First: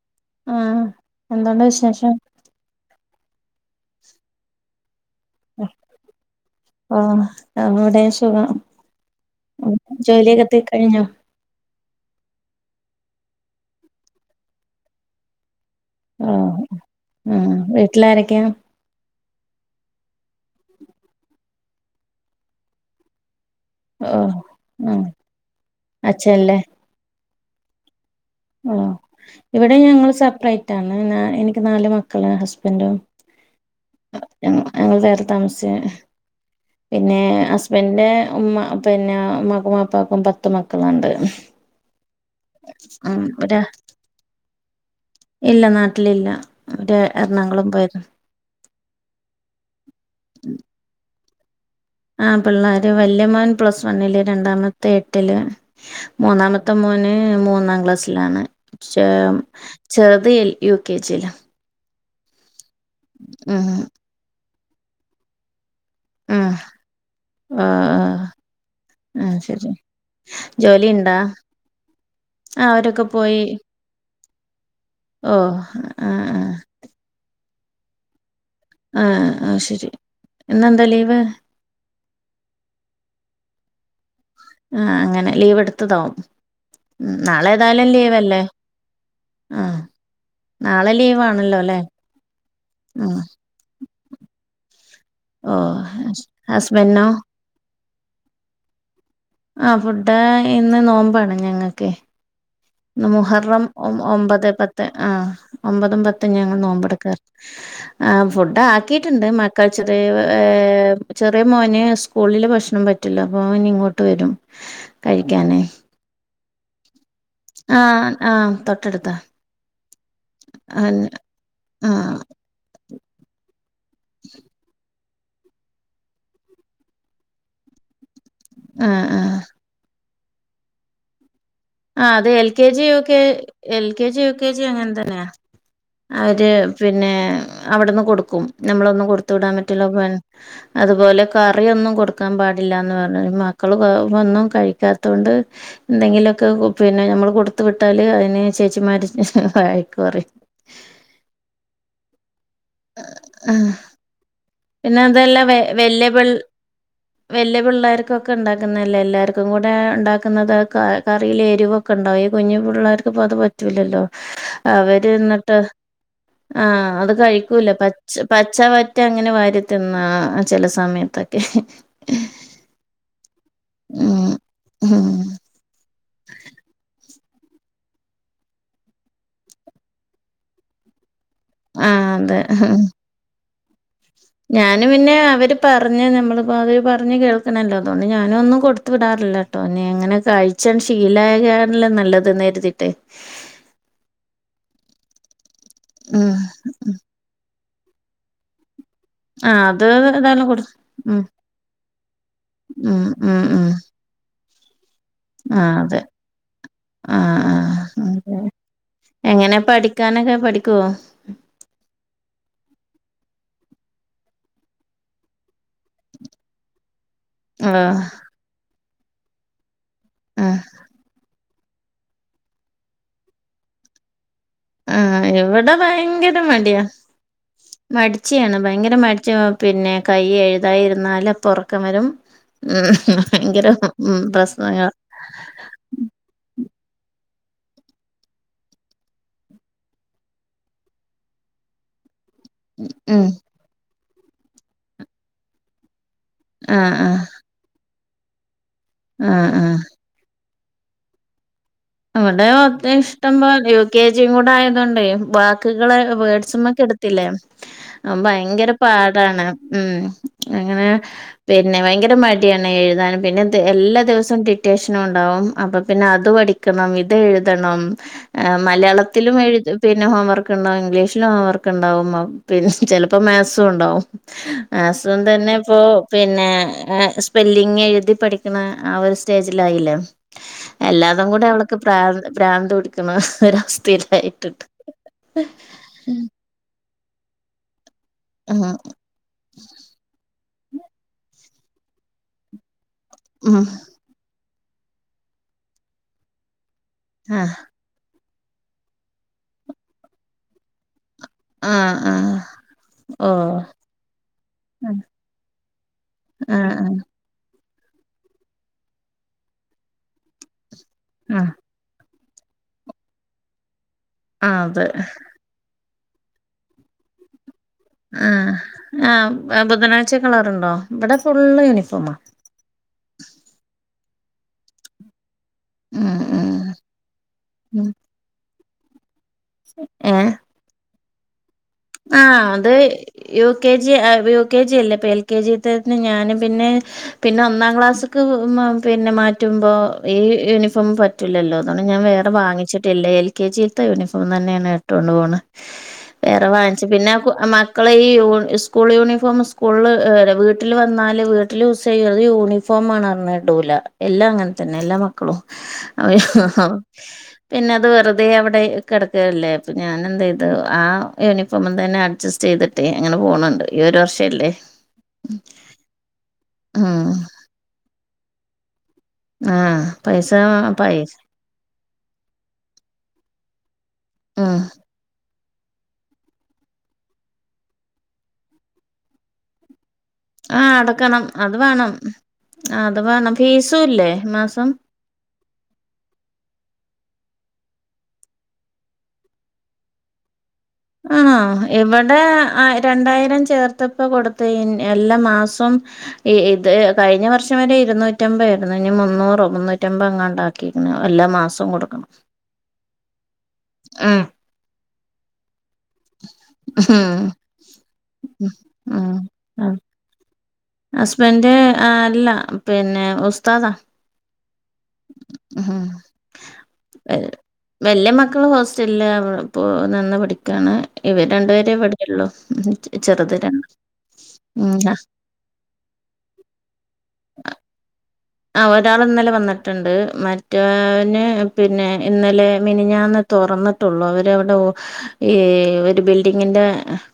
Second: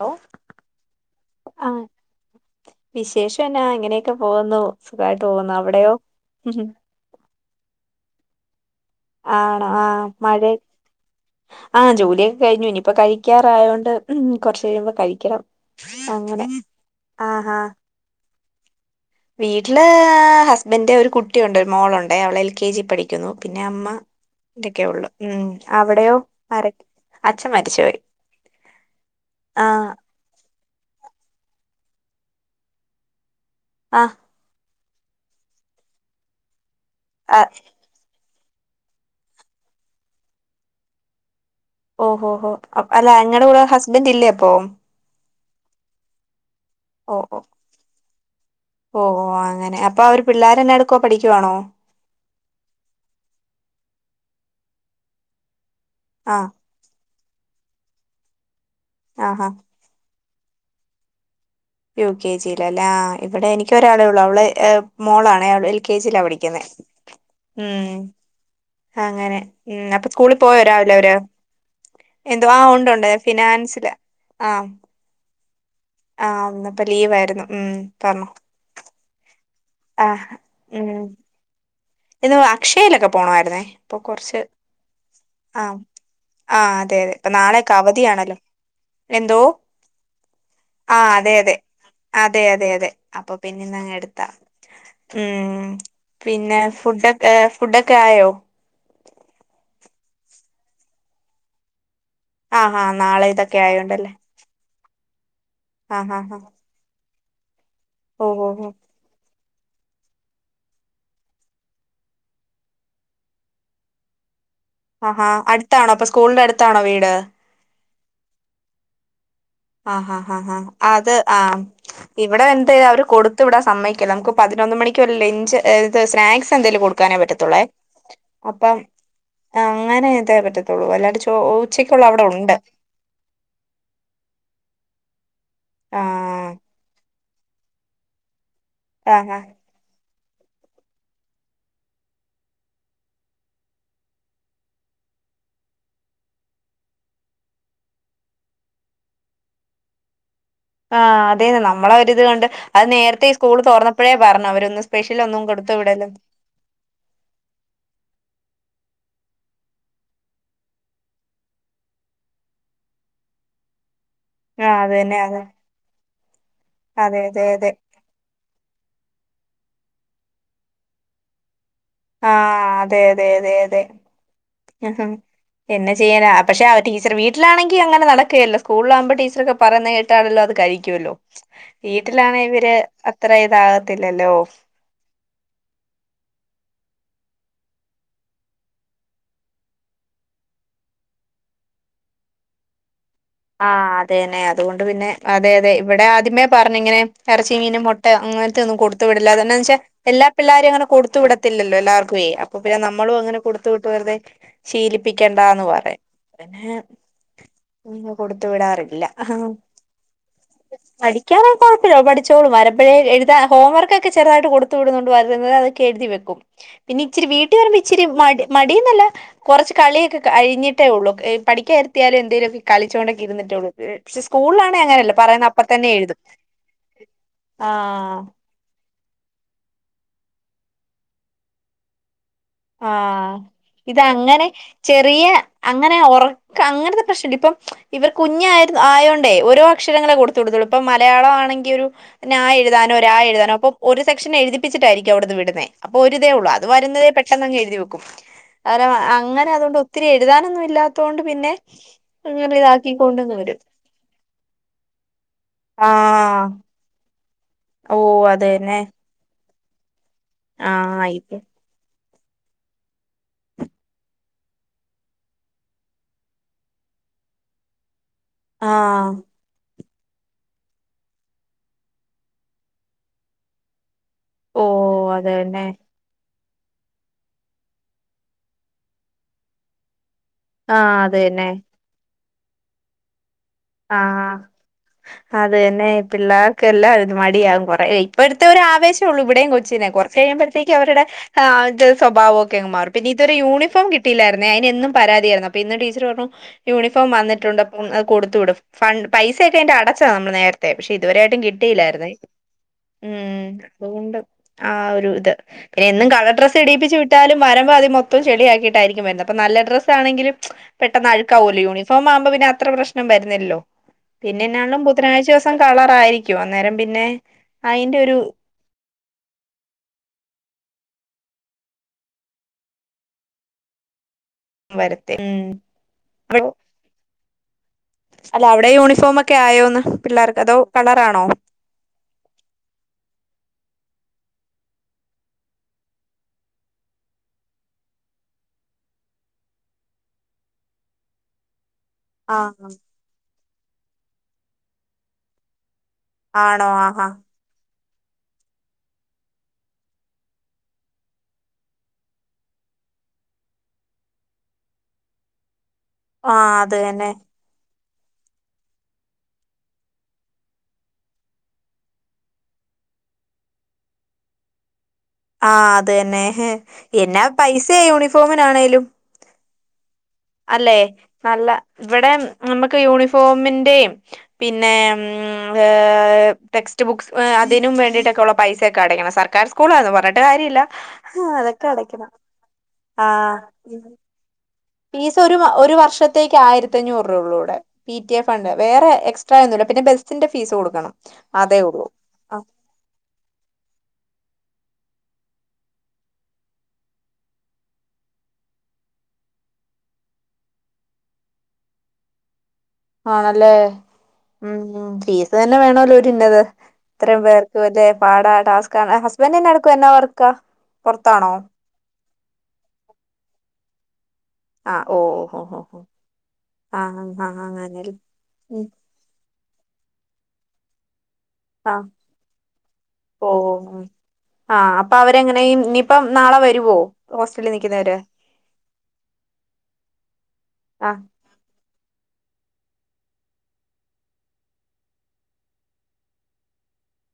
Hello ആ എന്തോണ്ട് ആഹ് വിശേഷം വിശേഷം എന്നാ ഇങ്ങനെയൊക്കെ പോകുന്നു സുഖായിട്ട് പോകുന്നു അവിടെയോ ആ അവിടെ സുഖം ആണോ ആഹ് മഴ ജോലിയൊക്കെ തീ കഴിഞ്ഞോ ആഹ് ജോലിയൊക്കെ കഴിഞ്ഞു ഇനിയിപ്പോ കഴിക്കാറായോണ്ട് ഉം കുറച്ചു കഴിയുമ്പോ കഴിക്കണം അങ്ങനെ ആണോ ആഹ് ആഹാ വീട്ടിലാരക്കെയാ വീട്ടില് ഹസ്ബൻറ്റ് ഒരു കുട്ടിയൊണ്ട് ഒരു മോളോണ്ടേ അവള് എൽ കെ ജി പഠിക്കുന്നു പിന്നെ അമ്മ ആഹ് ഇതക്കെയേ ആഹ് ഒള്ളു ഉം അവിടെയോ ആര അച്ഛൻ മരിച്ചുപോയി ഓഹ് ഇവിടെ ആഹ് ഞങ്ങള് സപ്രേ ട്ടാണ് നാ എനിക്ക് നാല് മക്കള് ഹസ്ബൻറ്റും ആഹ് ഞങ്ങള് വേറെ താമസ്ച്ച് പിന്നെ ഹസ്ബൻറ്റിന്റെ ഉമ്മ പിന്നെ ഉമ്മാക്കും ബാപ്പക്കും പത്തു മക്കളോണ്ട് ഓഹോ ഹോ ഹോ അല്ല ഇങ്ങടെ കൂടെ ഹസ്ബൻറ്റില്ലേ അപ്പോം ഇല്ല നാട്ടിൽ ഇല്ല അവര് എറണാകുളം പോയേക്കാ ഓഹ് ഓഹ് ആ അങ്ങനെ അപ്പോ അവര് പിള്ളേര് എന്നാടുക്കുവാ പഠിക്കുവാണോ ആഹ് പിള്ളാര് വല്യമോൻ പ്ലസ് വണ്ണില് രണ്ടാമത്തെ എട്ടില് ആഹ് മൂന്നാമത്തെ മോന് മൂന്നാം ക്ലാസ്സിലാണ് ആഹാ [unintelligible] ചെറു ത് യു കെ ജി ലാ യു കെ ജിലല്ലേ ആഹ് ഇവിടെ എനിക്ക് ഒരാളേ ഒള്ളു അവള് ഏഹ് മോളാണേ അവള് എൽ കെ ജി ലാ ഉം പഠിക്കുന്നെ ഉം ആഹ് ആഹ് അങ്ങനെ ശരി ഉം അപ്പോ സ്കൂളി പോയോ രാവിലെ അവര് ജോലിണ്ടാ എന്തുവാ ആഹ് ഒണ്ട് അവരൊക്കെ ഒണ്ട് പോയി ഫിനാൻസില് ആം ഓഹ് ആഹ് ആഹ് ലീവാരുന്നു ഉം പർണോ ആഹ് ആഹ് ശെരി ഇന്നെന്താ ഉം ലീവ് ഇന്ന് അക്ഷലൊക്കെ പോണവാരുന്നേ അപ്പോ കൊറച്ച് ആഹ് അങ്ങനെ ലീവ് ആം എടുത്തതാവും ആഹ് അതെ ഉം അതെ ഇപ്പോ നാളെ നാളെയൊക്കെ ഏതായാലും അവധിയണല്ലോ ലീവല്ലേ എന്തോ ആഹ് നാളെ ആഹ് അതെ അതെ ലീവാണല്ലോ അല്ലേ അതെ അതെ അതെ ഉം അപ്പോ പിന്നെന്നങ്ങ് എടുത്താ ഉം ഓഹ് പിന്നെ ഹസ്ബൻഡിനോ ഫുഡ്ഡൊക്കെ ഫുഡ്ഡൊക്കെ ആയോ ആഹ് ഫുഡ് ഇന്ന് നോമ്പാണ് ഞങ്ങക്കേ ആഹ് ആഹ് ഇന്ന് നാളെ ഇതൊക്കെ മുഹറം ഒം ആയോണ്ടല്ലേ ഒമ്പതെ പത്തെ ആഹ് ഒമ്പതും ആഹ് ആഹ് പത്തും ആഹ് ഞങ്ങ നോമ്പെടുക്കാ ആഹ് ഓഹ് ഓഹ് ഓഹ് ഫുഡ്ഡാക്കിയിട്ടിണ്ട് മ കഴ്ച്ചത് ഏഹ് ചെറിയ മോന് സ്കൂളില് ഭക്ഷണം പറ്റില്ല അപ്പൊ അവനിങ്ങോട്ട് വരും. ആഹാ കഴിക്കാനേ അടുത്താണോ അപ്പൊ സ്കൂളിന്റെ അടുത്താണോ വീട് ആ ആ തൊട്ടടുത്താ ആ ഹാ ഹാ ഹാ ആ അത് ആഹ് ആ ഇവിടെ എന്ത്‌ അവര് കൊടുത്ത് വിടാൻ സമ്മയക്കില്ലാ നമുക്ക് പതിനൊന്ന് മണിക്ക് ഒരു ലഞ്ച് ഇത് സ്നാക്സ് എന്തേങ്കിലും കൊടുക്കാനേ പറ്റത്തുള്ളേ അപ്പം ആ ആ അങ്ങനെയതേ പറ്റത്തുള്ളൂ അല്ലാണ്ട് ചു ആ അത് L K G U K L K G U K G അങ്ങനെ തന്നെയാ അവര് ആഹ് പിന്നെ അവിടുന്ന് കൊടുക്കും നമ്മളൊന്നും ആഹ് കൊടുത്തു ആഹ് വിടാൻ പറ്റില്ല പ അതുപോലെ കറിയോന്നും കൊടുക്കാൻ പാടില്ലാന്ന് പറഞ്ഞു മക്കള് ഒന്നും കഴിക്കാത്ത കൊ എന്തെങ്കിലുമൊക്കെ പിന്നെ നമ്മള് കൊടുത്തു വിട്ടാല് അതിന് ചേച്ചിമാര് വഴക്കു പറയും ആ അതെന്ന് നമ്മളെ ഒരി ഇത് കണ്ട് അത് നേരത്തെ ഈ സ്കൂള് ആഹ് തോർന്നപ്പോഴേ പറഞ്ഞു അവരൊന്നും സ്പെഷ്യലോന്നും കൊടുത്തു വിടല്ലാന്ന് വല്ല്യ പിള്ളേർക്കൊക്കെ ഇണ്ടാക്കുന്നല്ലേ എല്ലാവർക്കും കൂടെ ഇണ്ടാക്കുന്നത് കറിയില് എരിവൊക്കെ ഇണ്ടാവും ഈ കുഞ്ഞു പിള്ളേർക്ക് പ പറ്റൂലല്ലോ ആഹ് അത് അവര് തന്നെ അതെ എന്നിട്ട് ആഹ അത് അതെ അതെ അതെ കഴിക്കൂല പ പച്ച വറ്റ അങ്ങനെ വരു ന്ന ചില സമയത്തൊക്കെ ആ അതെ അതെ അതെ അതെ ഉം ഉം എന്നെ ചെയ്യനാ പക്ഷെ ആ ടീച്ചർ വീട്ടിലാെങ്കിൽ അങ്ങനെ നടക്കുകയല്ല സ്കൂളിലകുമ്പോ ടീച്ചറൊക്കെ പറയ കേട്ടാണല്ലോ അത് കഴരിക്കുമല്ലോ ആഹ് വീട്ടിലാണ് ഇവര് അത്ര ഇതാക ഞാനും പിന്നെ അവര് പറഞ്ഞ നമ്മളപ്പോതര് പറ പറഞ്ഞു കേൾക്കണല്ലോ അതുകൊണ്ട് ഞാനൊന്നും കൊടുു വിടാറില്ല കേട്ടോ ഇനി എങ്ങനെ കഴിച്ചൻ ശീല നല്ലത്ന്ന എരുതിട്ട് ആഹ അതെന്നെ അതുകൊണ്ട് പിന്നെ അതെ അതെ ഇവിടെ ഉം ആദ്യമേ പറഞ്ഞ ഉം ഇങ്ങനെരച്ച ചീനൻ മുട്ട അങ്ങനത്തൊന്നും കൊടുത്ത് കൊത്ത വിടില്ലതാന്ന് ആഹ് വൊ അത് എല്ലാ ഏതായാലും കൊടു പിള്ളാരും അങ്ങന കൊടുത്ത ഉം വിടല്ലോ എല്ലർക്കേ അപ്പൊ പിന്ന ഉം നമ്മും അങ്ങനെ ഉം ഉം കൊടുത്തു വിട്ട അതെ പ്പിക്കണ്ടന്ന് ആഹ് അതെ പറയാ ആഹ് ആഹ് പിന്ന അതെ കൊടുത്ത വിടാറില്ല എങ്ങനെ പഠിക്കാനൊക്കെ പഠിക്കുവോ പഠിക്കാൻ കുഴപ്പില്ല പഠിച്ചോളൂ വരുമ്പഴേ എഴുതാ ഹോംവർക്ക ചെറുതായിട്ട് കൊടുത്തു വിടുന്നുണ്ട് വരുന്നത് അക്കെ എഴുതി വെക്കും പിന്നെ ഇച്ചിരി വീട്ടിൽ വരുമ്പോ ആഹ് ഇച്ചിരി മടി മടന്നല്ല കുറച്ച് കളിയൊക്കെ ആഹ് കഴിഞ്ഞിട്ടേ ഉള്ളൂ പഠിക്കാരുത്തിയാലും എന്തെങ്കലും ഒക്കെ കളിച്ചുകണ്ടക്കെ ഇരിട്ടുള്ളൂ ആഎവിടെ ഭയങ്കര മടിയാ ആഹ് മടിച്ചിയാണ് ഭയങ്കര മട പിന്നെ കൈ എഴുതായിരുന്നാല അപ്പൊറക്കം വരും ഉം ആ ഭയങ്കര ഉം ഇതങ്ങനെ പ്രശ്നങ്ങളാ ചെറിയ അങ്ങനെ ഉറക്ക അങ്ങനത്തെ പ്രശ്നം ഇപ്പം ഇവർ കുഞ്ഞ ആയോണ്ടേ ഓരോ അക്ഷരങ്ങളെ കൊടുത്തു കൊടുത്തളൂ ഇപ്പം മലയാളം ആണെങ്ക ഏ ആ എഴുതാനോ ഒ ആ ഉം എഴുതാനോ അപ്പൊ ഒരു സെക്ഷനെ എഴുതിപ്പിച്ചിട്ടായിരിക്കും അവിടന്ന് വിടുന്നേ പ ഒരുതേള്ളൂ അത് ആഹ് വരുന്നതേ ആഹ് പ എതി വെക്കും കണം അങ്ങനെ ആഹ് അതുകൊണ്ട് ആഹ് ഒത്തിരി എഴുതാനൊന്നും ഇല്ലാത്തൊണ്ട് പിന്നെ അവിടെ അങ്ങനെ ഒത്ര ഇഷ്ടം ഇതാക്കിക്കൊണ്ടന്ന് പോോ വരും യു കെ ജിയും കൂടെ ആയതൊണ്ട് ബാക്കുകള് ആഹ് വേഡ്സക്കെ ത്തില്ലേ ഓ അത് ഭയങ്കര തന്നെ പാടാണ് ഉം അങ്ങനെ ആഹ് ഇത് പിന്നെ ഭയങ്കര മടിയാണ് എഴുതാൻ പിന്നെ എല്ലാ ദിവസവും ഡിറ്റഷനും ഉണ്ടാവും അപ്പൊ പിന്നെ അത് പഠ ണം ഇത് എഴുതണം ആഹ് മലയാളത്തിലും എഴു പിന്നെ ഹോംവർക്ക് ഉണ്ടാവും ഇംഗ്ലീഷിലും ഹോംവർക്ക് ഉണ്ടാവും പി ചിലപ്പോ മാത്സും ഉണ്ടാവും ഓ ആസുഖം തന്നെ ഇപ്പോ പിന്നെ സ്പെല്ലിങ് എഴുതി പഠിക്കണ ആ ഒരു സ്റ്റേജിലായില്ലേ ആ അതെ അതും കൂടി അവൾക്ക് ബ്രാൻ ബ്രാൻഡ് എടുക്കണം ആഹ അത് തന്നെ പിള്ളേർക്ക്ല്ലാം മടിയകും കൊറേ ഇപ്പടുത്തെ ഒരു ഉം ആവശം ഉള്ള ഇവിടെയും കൊച്ചിനനെ കുറച്ച് കഴിയുമ്പോഴത്തേക്കക്ക് അവരുടെ ആഹ്ത് സ്വഭാവംൊക്കെങ് മാറും പിന്നെ ഇതൊരു ഉം യൂണിഫം കിട്ടയില്ലായിരുന്നു അ അയിന് എന്നും പരാതിയായിരുന്നു അപ്പൊ ഇന്ന് ടീച്ചർ പറഞ്ഞു യൂണിഫോം ആ വന്നിട്ടുണ്ട് അപ്പ അത് കൊടുു വിടും ഫ പൈസ ഒക്കെ അതിന്റെ അടച്ചതാണ് നമ്മൾ നേരത്തെ പക്ഷെ ഇതുവരായിട്ടും ആ കിട്ടിയില്ലായിരുന്നേ ആ ഓ ഉം അതുകൊണ്ട് ആ ഒരു ഇത് പിന്നെ എന്നും കള ഡ്രസ്സ് ആഹ് എടിയിപ്പിച്ച് വിട്ടാലും മരമ്പാതി മൊത്തംെള ആഹ് അ പ്രശ്നം വരുന്നല്ലോ ആഹ് ആഹ് അത് പിന്നുംുധനാഴ് ദിവസം കളറയിരിക്ക അന്നേരം പിന്നെ അയിന്റെ ഒരു ആ ആ ബുധനാഴ്ച പച്ച കളർുണ്ടോ ഇവിടെ ഫുള് യൂണിഫോ ര ഉം ഉം ഉം അല്ല അവിടെ യൂണിഫോം ഒക്കെ ഒക്കെ ആയോന്ന് പിള്ളേർക്ക് അതോ കളറാണോ ആഹ അത് U K G U K G അല്ലേ ഇപ്പ എൽ കെ ജി ഞാനും പിന്നെ പിന്നെ ഒന്നാം ക്ലാസ് പിന്നെ മാറ്റുമ്പോ ഈ യൂണിഫോം പറ്റില്ലല്ലോ അതുകൊണ്ട് ഞാൻ വേറെ ആഹ് വാങ്ങിച്ചിട്ടില്ലേ എൽ കെ ജിയിലത്തെ യൂണഫോം തന്നെയാണ് ഇട്ടുകൊണ്ട് പോകണ് വേറെ ആണോ വാങ്ങിച്ചു ആഹാ പിന്നെ മക്കളെ ഈ യൂ സ്കൂൾ യൂണിഫോം സ്കൂളിൽ വീട്ടിൽ വന്നാല് വീട്ടിൽ യൂസ് ചെയ്യത് യൂണിഫോം പ്പമാ പറഞ്ഞ ഡൂല എല്ലാം അങ്ങനെ തന്നെ എല്ലാ മക്കളും അ ആഹ് അത് [unintelligible] തന്നെ പിന്നെ അത് വെറുതെ അവിടെ കിടക്കല്ലേ അപ്പ ഞാൻ എന്ത് ചെയതു ആ യൂ ഇപ്പ്തന്നെ അഡ്ജസ്റ്റ് ചെയ്തിട്ടേ അങ്ങനെ പോണണ്ട് ഈ ഒരു വർഷംല്ലേ ആ അത് തന്നെ എന്നാ പൈസയാ യൂണിഫോമിനാണേലും ആ അല്ലേ നല്ല ഇവിടെ നമക്ക് യൂണിഫോമിന്റെയും ഉം പിന്നെ ഉ ടെക്സ്റ്റ് ബുക്സ് അതിനും വേണ്ടിട്ടൊക്കെ ഉള്ള പൈസയൊക്കെ അടയ്ക്കണം സർക്കാർ സ്കൂളെന്ന് പറഞ്ഞി് ട്ട് കാര്യല്ല ആഹ് അടക്കണം അത് അതൊക്കെ വേണം അടക്കണം അത് ആ വേണം ഫീസും ഇല്ലേ മാസം ഫീസ് ഒരു ഒരു വർഷത്തേക്ക് ആയിരത്ത അഞ്ഞൂറ് രൂപ ഉള്ളൂടെ പി ടി ഫണ്ട് വേറെ എക്സ്ട്രാ ഒന്നും പിന്ന ബസിന്റെ ഫീസ് കൊടുക്കും ആ ഇവിടെ രണ്ടായിരം ചേർത്തപ്പ കൊടുത്ത എല്ലാ മാസവും ഈ ഇത് കഴിഞ്ഞ വർഷം വരെ ഇരുന്നൂറ്റമ്പ ആയിരുന്നു ഇ മുന്നൂറോ മുന്നൂറ്റ [unintelligible] ഉണ്ടാക്കി എല്ലാ മാസം കൊടുക്കണം ആണല്ലേ ഉം ഉം ഫീസ് തന്നെ വേണല്ലോ ഒരിന്നത് ഉം ഇത്രയും പേർക്കും ഇതെ പാടാ ഉം ടാസ്ക് ഹസ്ബൻഡ തന്നെ ഉം. എടുക്കും എന്നാ വർക്കാ പുറത്താണോ ഹസ്ബൻഡ് ആ അല്ല പിന്നെ ഉസ്താദാ ആ ഓ ഓ ഓ ഓ ഹ വലിയ മക്കള് ഉം ഹോസ്റ്റലില് ഇപ്പോ നിന്ന് പഠിക്കാണ് ഇവ രണ്ടു പേരെ ആ എവിടെയള്ളു ഓ ചെറുത് രണ്ട് ആ ഉം അപ്പൊ അവരെങ്ങനെ ഇനിയിപ്പ നാളെ വരുവോ ഹോസ്റ്റലിൽ നിൽിക്കുന്നവരെ ആ ഒരാൾ ഇന്നലെ വന്നിട്ടുണ്ട് ആ മറ്റൊന് പിന്നെ ഇന്നലെ മിനഞ്ഞ തുറന്നിട്ടുള്ള അവടെ ഒരു ഈ ബിൽഡിങ്ന്റെ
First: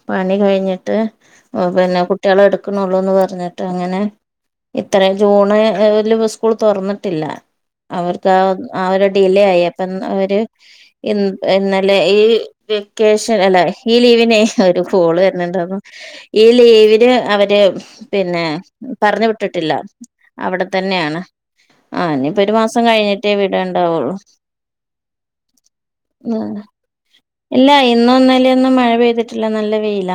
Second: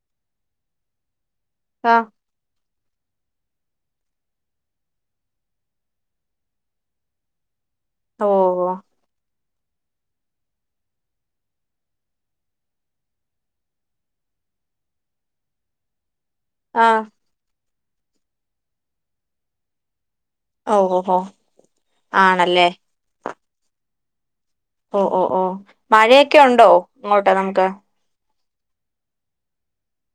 പ പണി കഴിഞ്ഞിട്ട് ആ പിന്നെ കുട്ടികളെ എടുക്കണള്ളോന്ന് പറഞ്ഞിട്ട് അങ്ങനെ ഇത്രയും ജൂണ് സ്കൂൾ തുറന്നിട്ടില്ല ഓ അവർക്ക് ഡിലേ ആ അ അവര് ഇന്നലേ ഈ വെക്കേഷൻ അല്ല ഈ ലീവിനെ കോള് വരുന്നുണ്ട് അപ്പം ഈ ആ ലീവിന് അവര് പിന്നെ പറഞ്ഞ വിട്ടിട്ടില്ല അ ഓ ഓ തന്നെയാണ് ആ ഇനിയിപ്പോ ഒരു ആണല്ലേ മാസം കഴിഞ്ഞിട്ടേ വിട ഉണ്ടാവുള്ളു ഓഓ ഓ മഴയൊക്കെ ഉണ്ടോ ഇങ്ങോട്ട് നമുക്ക് ന്നും മഴ പെയ്തിട്ടില്ല നല്ല വെയയില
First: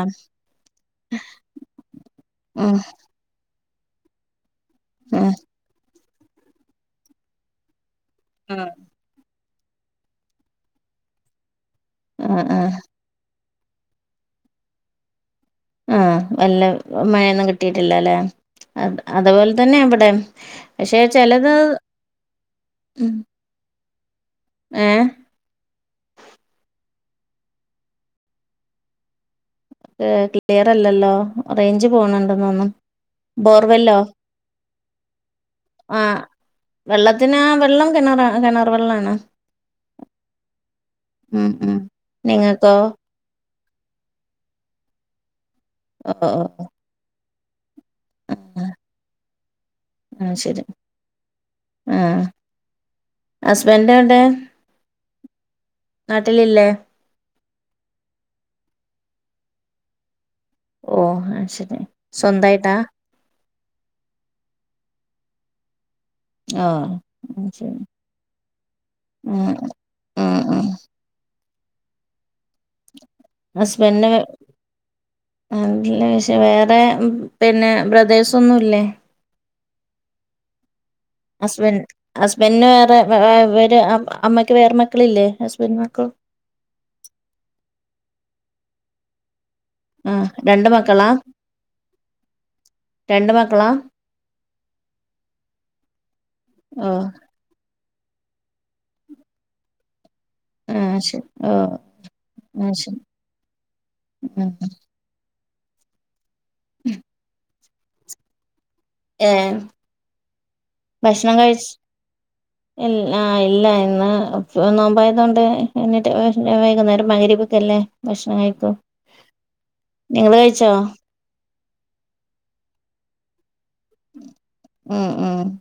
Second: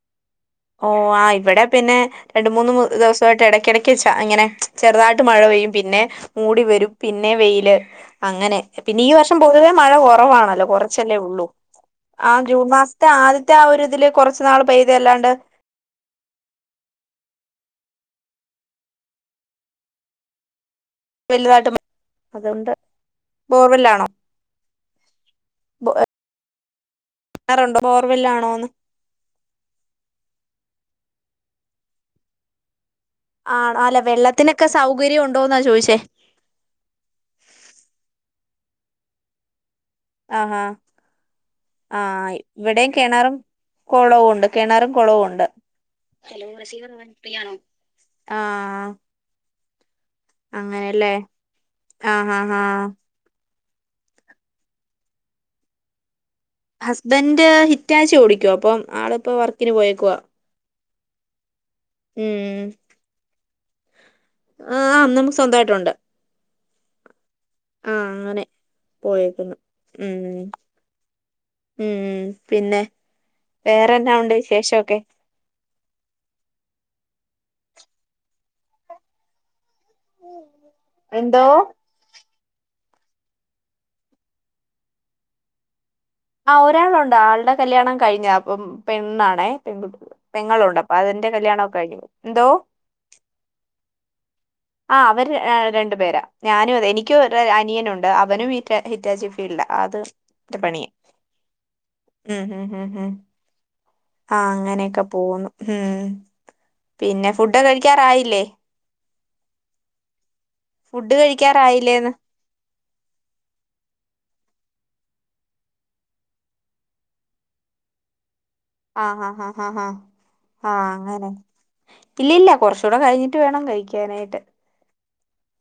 ഓ ആ ഇവിടെ പിന്നെ രണ്ട മൂന്ന് ഉം ദിവസമായിട്ട് ഇടക്കിടക്ക് വെച്ചാ അങ്ങനെ ചെറുതായിട്ട് ഉം മഴ പെയ്യും പിന്നെ മൂടി വരും പിന്നെ വെയില് ആ അങ്ങനെ പിന്നെ ഈ വർഷം പക്ഷെ പൊതുവേ മഴ കുറവാണല്ലോ കുറച്ചല്ലേ ഉള്ളൂ ആ ജൂൺ മാസത്തെ ആദ്യത്തെ മറ്റ ആ ഒരുരിതില് കുറച്ച് നാൾ പെയ്ത അല്ലാണ്ട് ആ വല്ല മഴയൊന്നും കിട്ടിയിട്ടില്ല അല്ലെ അ അതുപോലെ തന്നെ ഇവിടെ പക്ഷെ ചിലത് വലുതായിട്ട് മ- അതുകൊണ്ട് ഉ ഏ ബ [unintelligible] കാറുണ്ടോ [unintelligible] ബോർവില്ലാണോന്ന് ഏ ക്ലിയർ അല്ലല്ലോ റേഞ്ച് പോണണ്ടന്നൊന്നും ആണോ അല്ലെ വെള്ളത്തിനൊക്കെ സൗകര്യം ഉണ്ടോ എന്നാ ചോദിച്ചേ വെള്ളത്തിന വെള്ളം കിണർ കിണർ വെള്ളണോ ആ ഉം ആ നിങ്ങൾക്കോ ഇവിടെയും കിണാറും കുളവുംഉണ്ട് കിണാറും കുളവുംണ്ട് ഓ ഓ ഓ. ആ ആ, ശരി അങ്ങനെയല്ലേ ആഹ ആ ആഹ ഹസ്ബൻഡടെ നാട്ടിലില്ലേ റ്റ് ഹിറ്റാച്ചി ഓടിക്കുവാ അപ്പൊ ആളിപ്പോ വർക്കിന് പോയേക്കുവ ഓഹ് അത് ശരി സ്വന്തായിട്ടാ ആം നമുക്ക് സ്വന്തമായിട്ടുണ്ട് ആഹ് ആഹ് അങ്ങനെ ഉം പോയേക്കുന്നു ഉം ഉം പിന്നെ വേറെന്നാ ഹസ്ബൻഡല്ല ഉണ്ട് വിശേഷൊക്കെ വേറെ പിന്നെ ബ്രദേഴ്സ് ഒന്നും ഇല്ലേ എന്തോ ഹസ്ബൻഡ് ഹസ് പിന്നെ വേറെര് അമ്മയ്ക്ക് വേറെ മക്കളില്ലേ ഹസ്ബൻഡ മക്കള ആഹ് ഒരാളുണ്ട് ആളുടെ കല്യാണം കഴിഞ്ഞതാ അപ്പം പെണ്ണാണെ ആഹ് രണ്ട് പെങ്ങളുണ്ട് അപ്പൊ മക്കളാ അതിന്റെ കല്യാണൊക്കെ കഴിഞ്ഞും എന്തോ രണ്ട് മക്കളാ ആഹ് അവര് ര രണ്ടു പേരാ ഞാനും അതെ ഓ എനിക്കും ഒര് അനിയനൊ ണ്ട് അവനും ഹിറ്റ ഹിറ്റാജി ഫീൽഡ് അത് ന്റെ പണിയ ആഹ് ഇം ശരി ഓ ഇഹ് ആഹ് ഇഹ് ശരി ഹ് ആ ഉം അങ്ങനെയൊക്കെ പോന്നു ഉം പിന്നെ ഫുഡൊക്കെ കഴിക്കാറായില്ലേ ഏഹ് ഫുഡ് ഭക്ഷണം കഴിച് കഴിക്കാറായില്ലേന്ന് ഇൽ ആഹ് ഇല്ലാ ഇന്ന് നോമ്പായതുകൊണ്ട് എന്നിട്ട് വൈകുന്നേരം ഭയങ്കര [unintelligible] ഭക്ഷണം കഴി ആഹ് ആഹ് ഹാ ഹാ ഹാ ആഹ് അങ്ങനെ ഇല്ലല്ല കുറച്ചൂടെ കഴിഞ്ഞിട്ട് വേണം കഴിക്കാനായിട്ട്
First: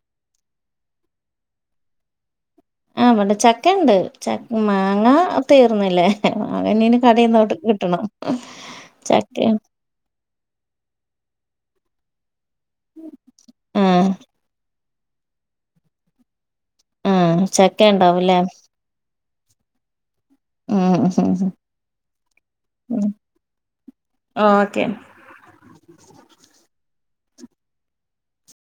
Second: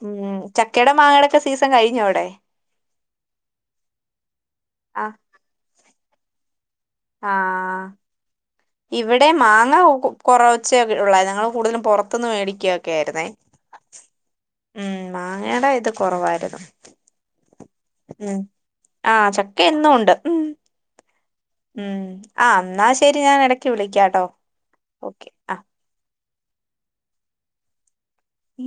ഉം ചക്കേടേം മാങ്ങേടക്കെ സീസൺ കഴിഞ്ഞോ അവിടെ ആ വേണ്ട ചക്ക ഉണ്ട് ച മാങ്ങ ആഹ് തീർന്നില്ലേ അതിനിനി കടേന്നു തൊട്ട് കിട്ടണം ഇവിടേം ചക്കയും മാങ്ങ കൊ കൊറച്ചേ ഒള്ളായിരുന്നു ഞങ്ങള് കൂടുതലും പൊറ ത്ത്ന്ന് മേടിക്കൊക്കെ ആയിരുന്നെ ആഹ് ഉം മാങ്ങയുടെ ഇത് കുറവായിരുന്നു. ഇം ചക്ക ഇണ്ടാവൂല്ലേ? എന്നൂണ്ട്. ഉം ഉഹും ഉം ആഹ് എന്നാ ശെരി ഞാൻ ഇടക്ക് വിളിക്കാട്ടോ ഓക്കെ ഓക്കെ ആഹ് ആഹ്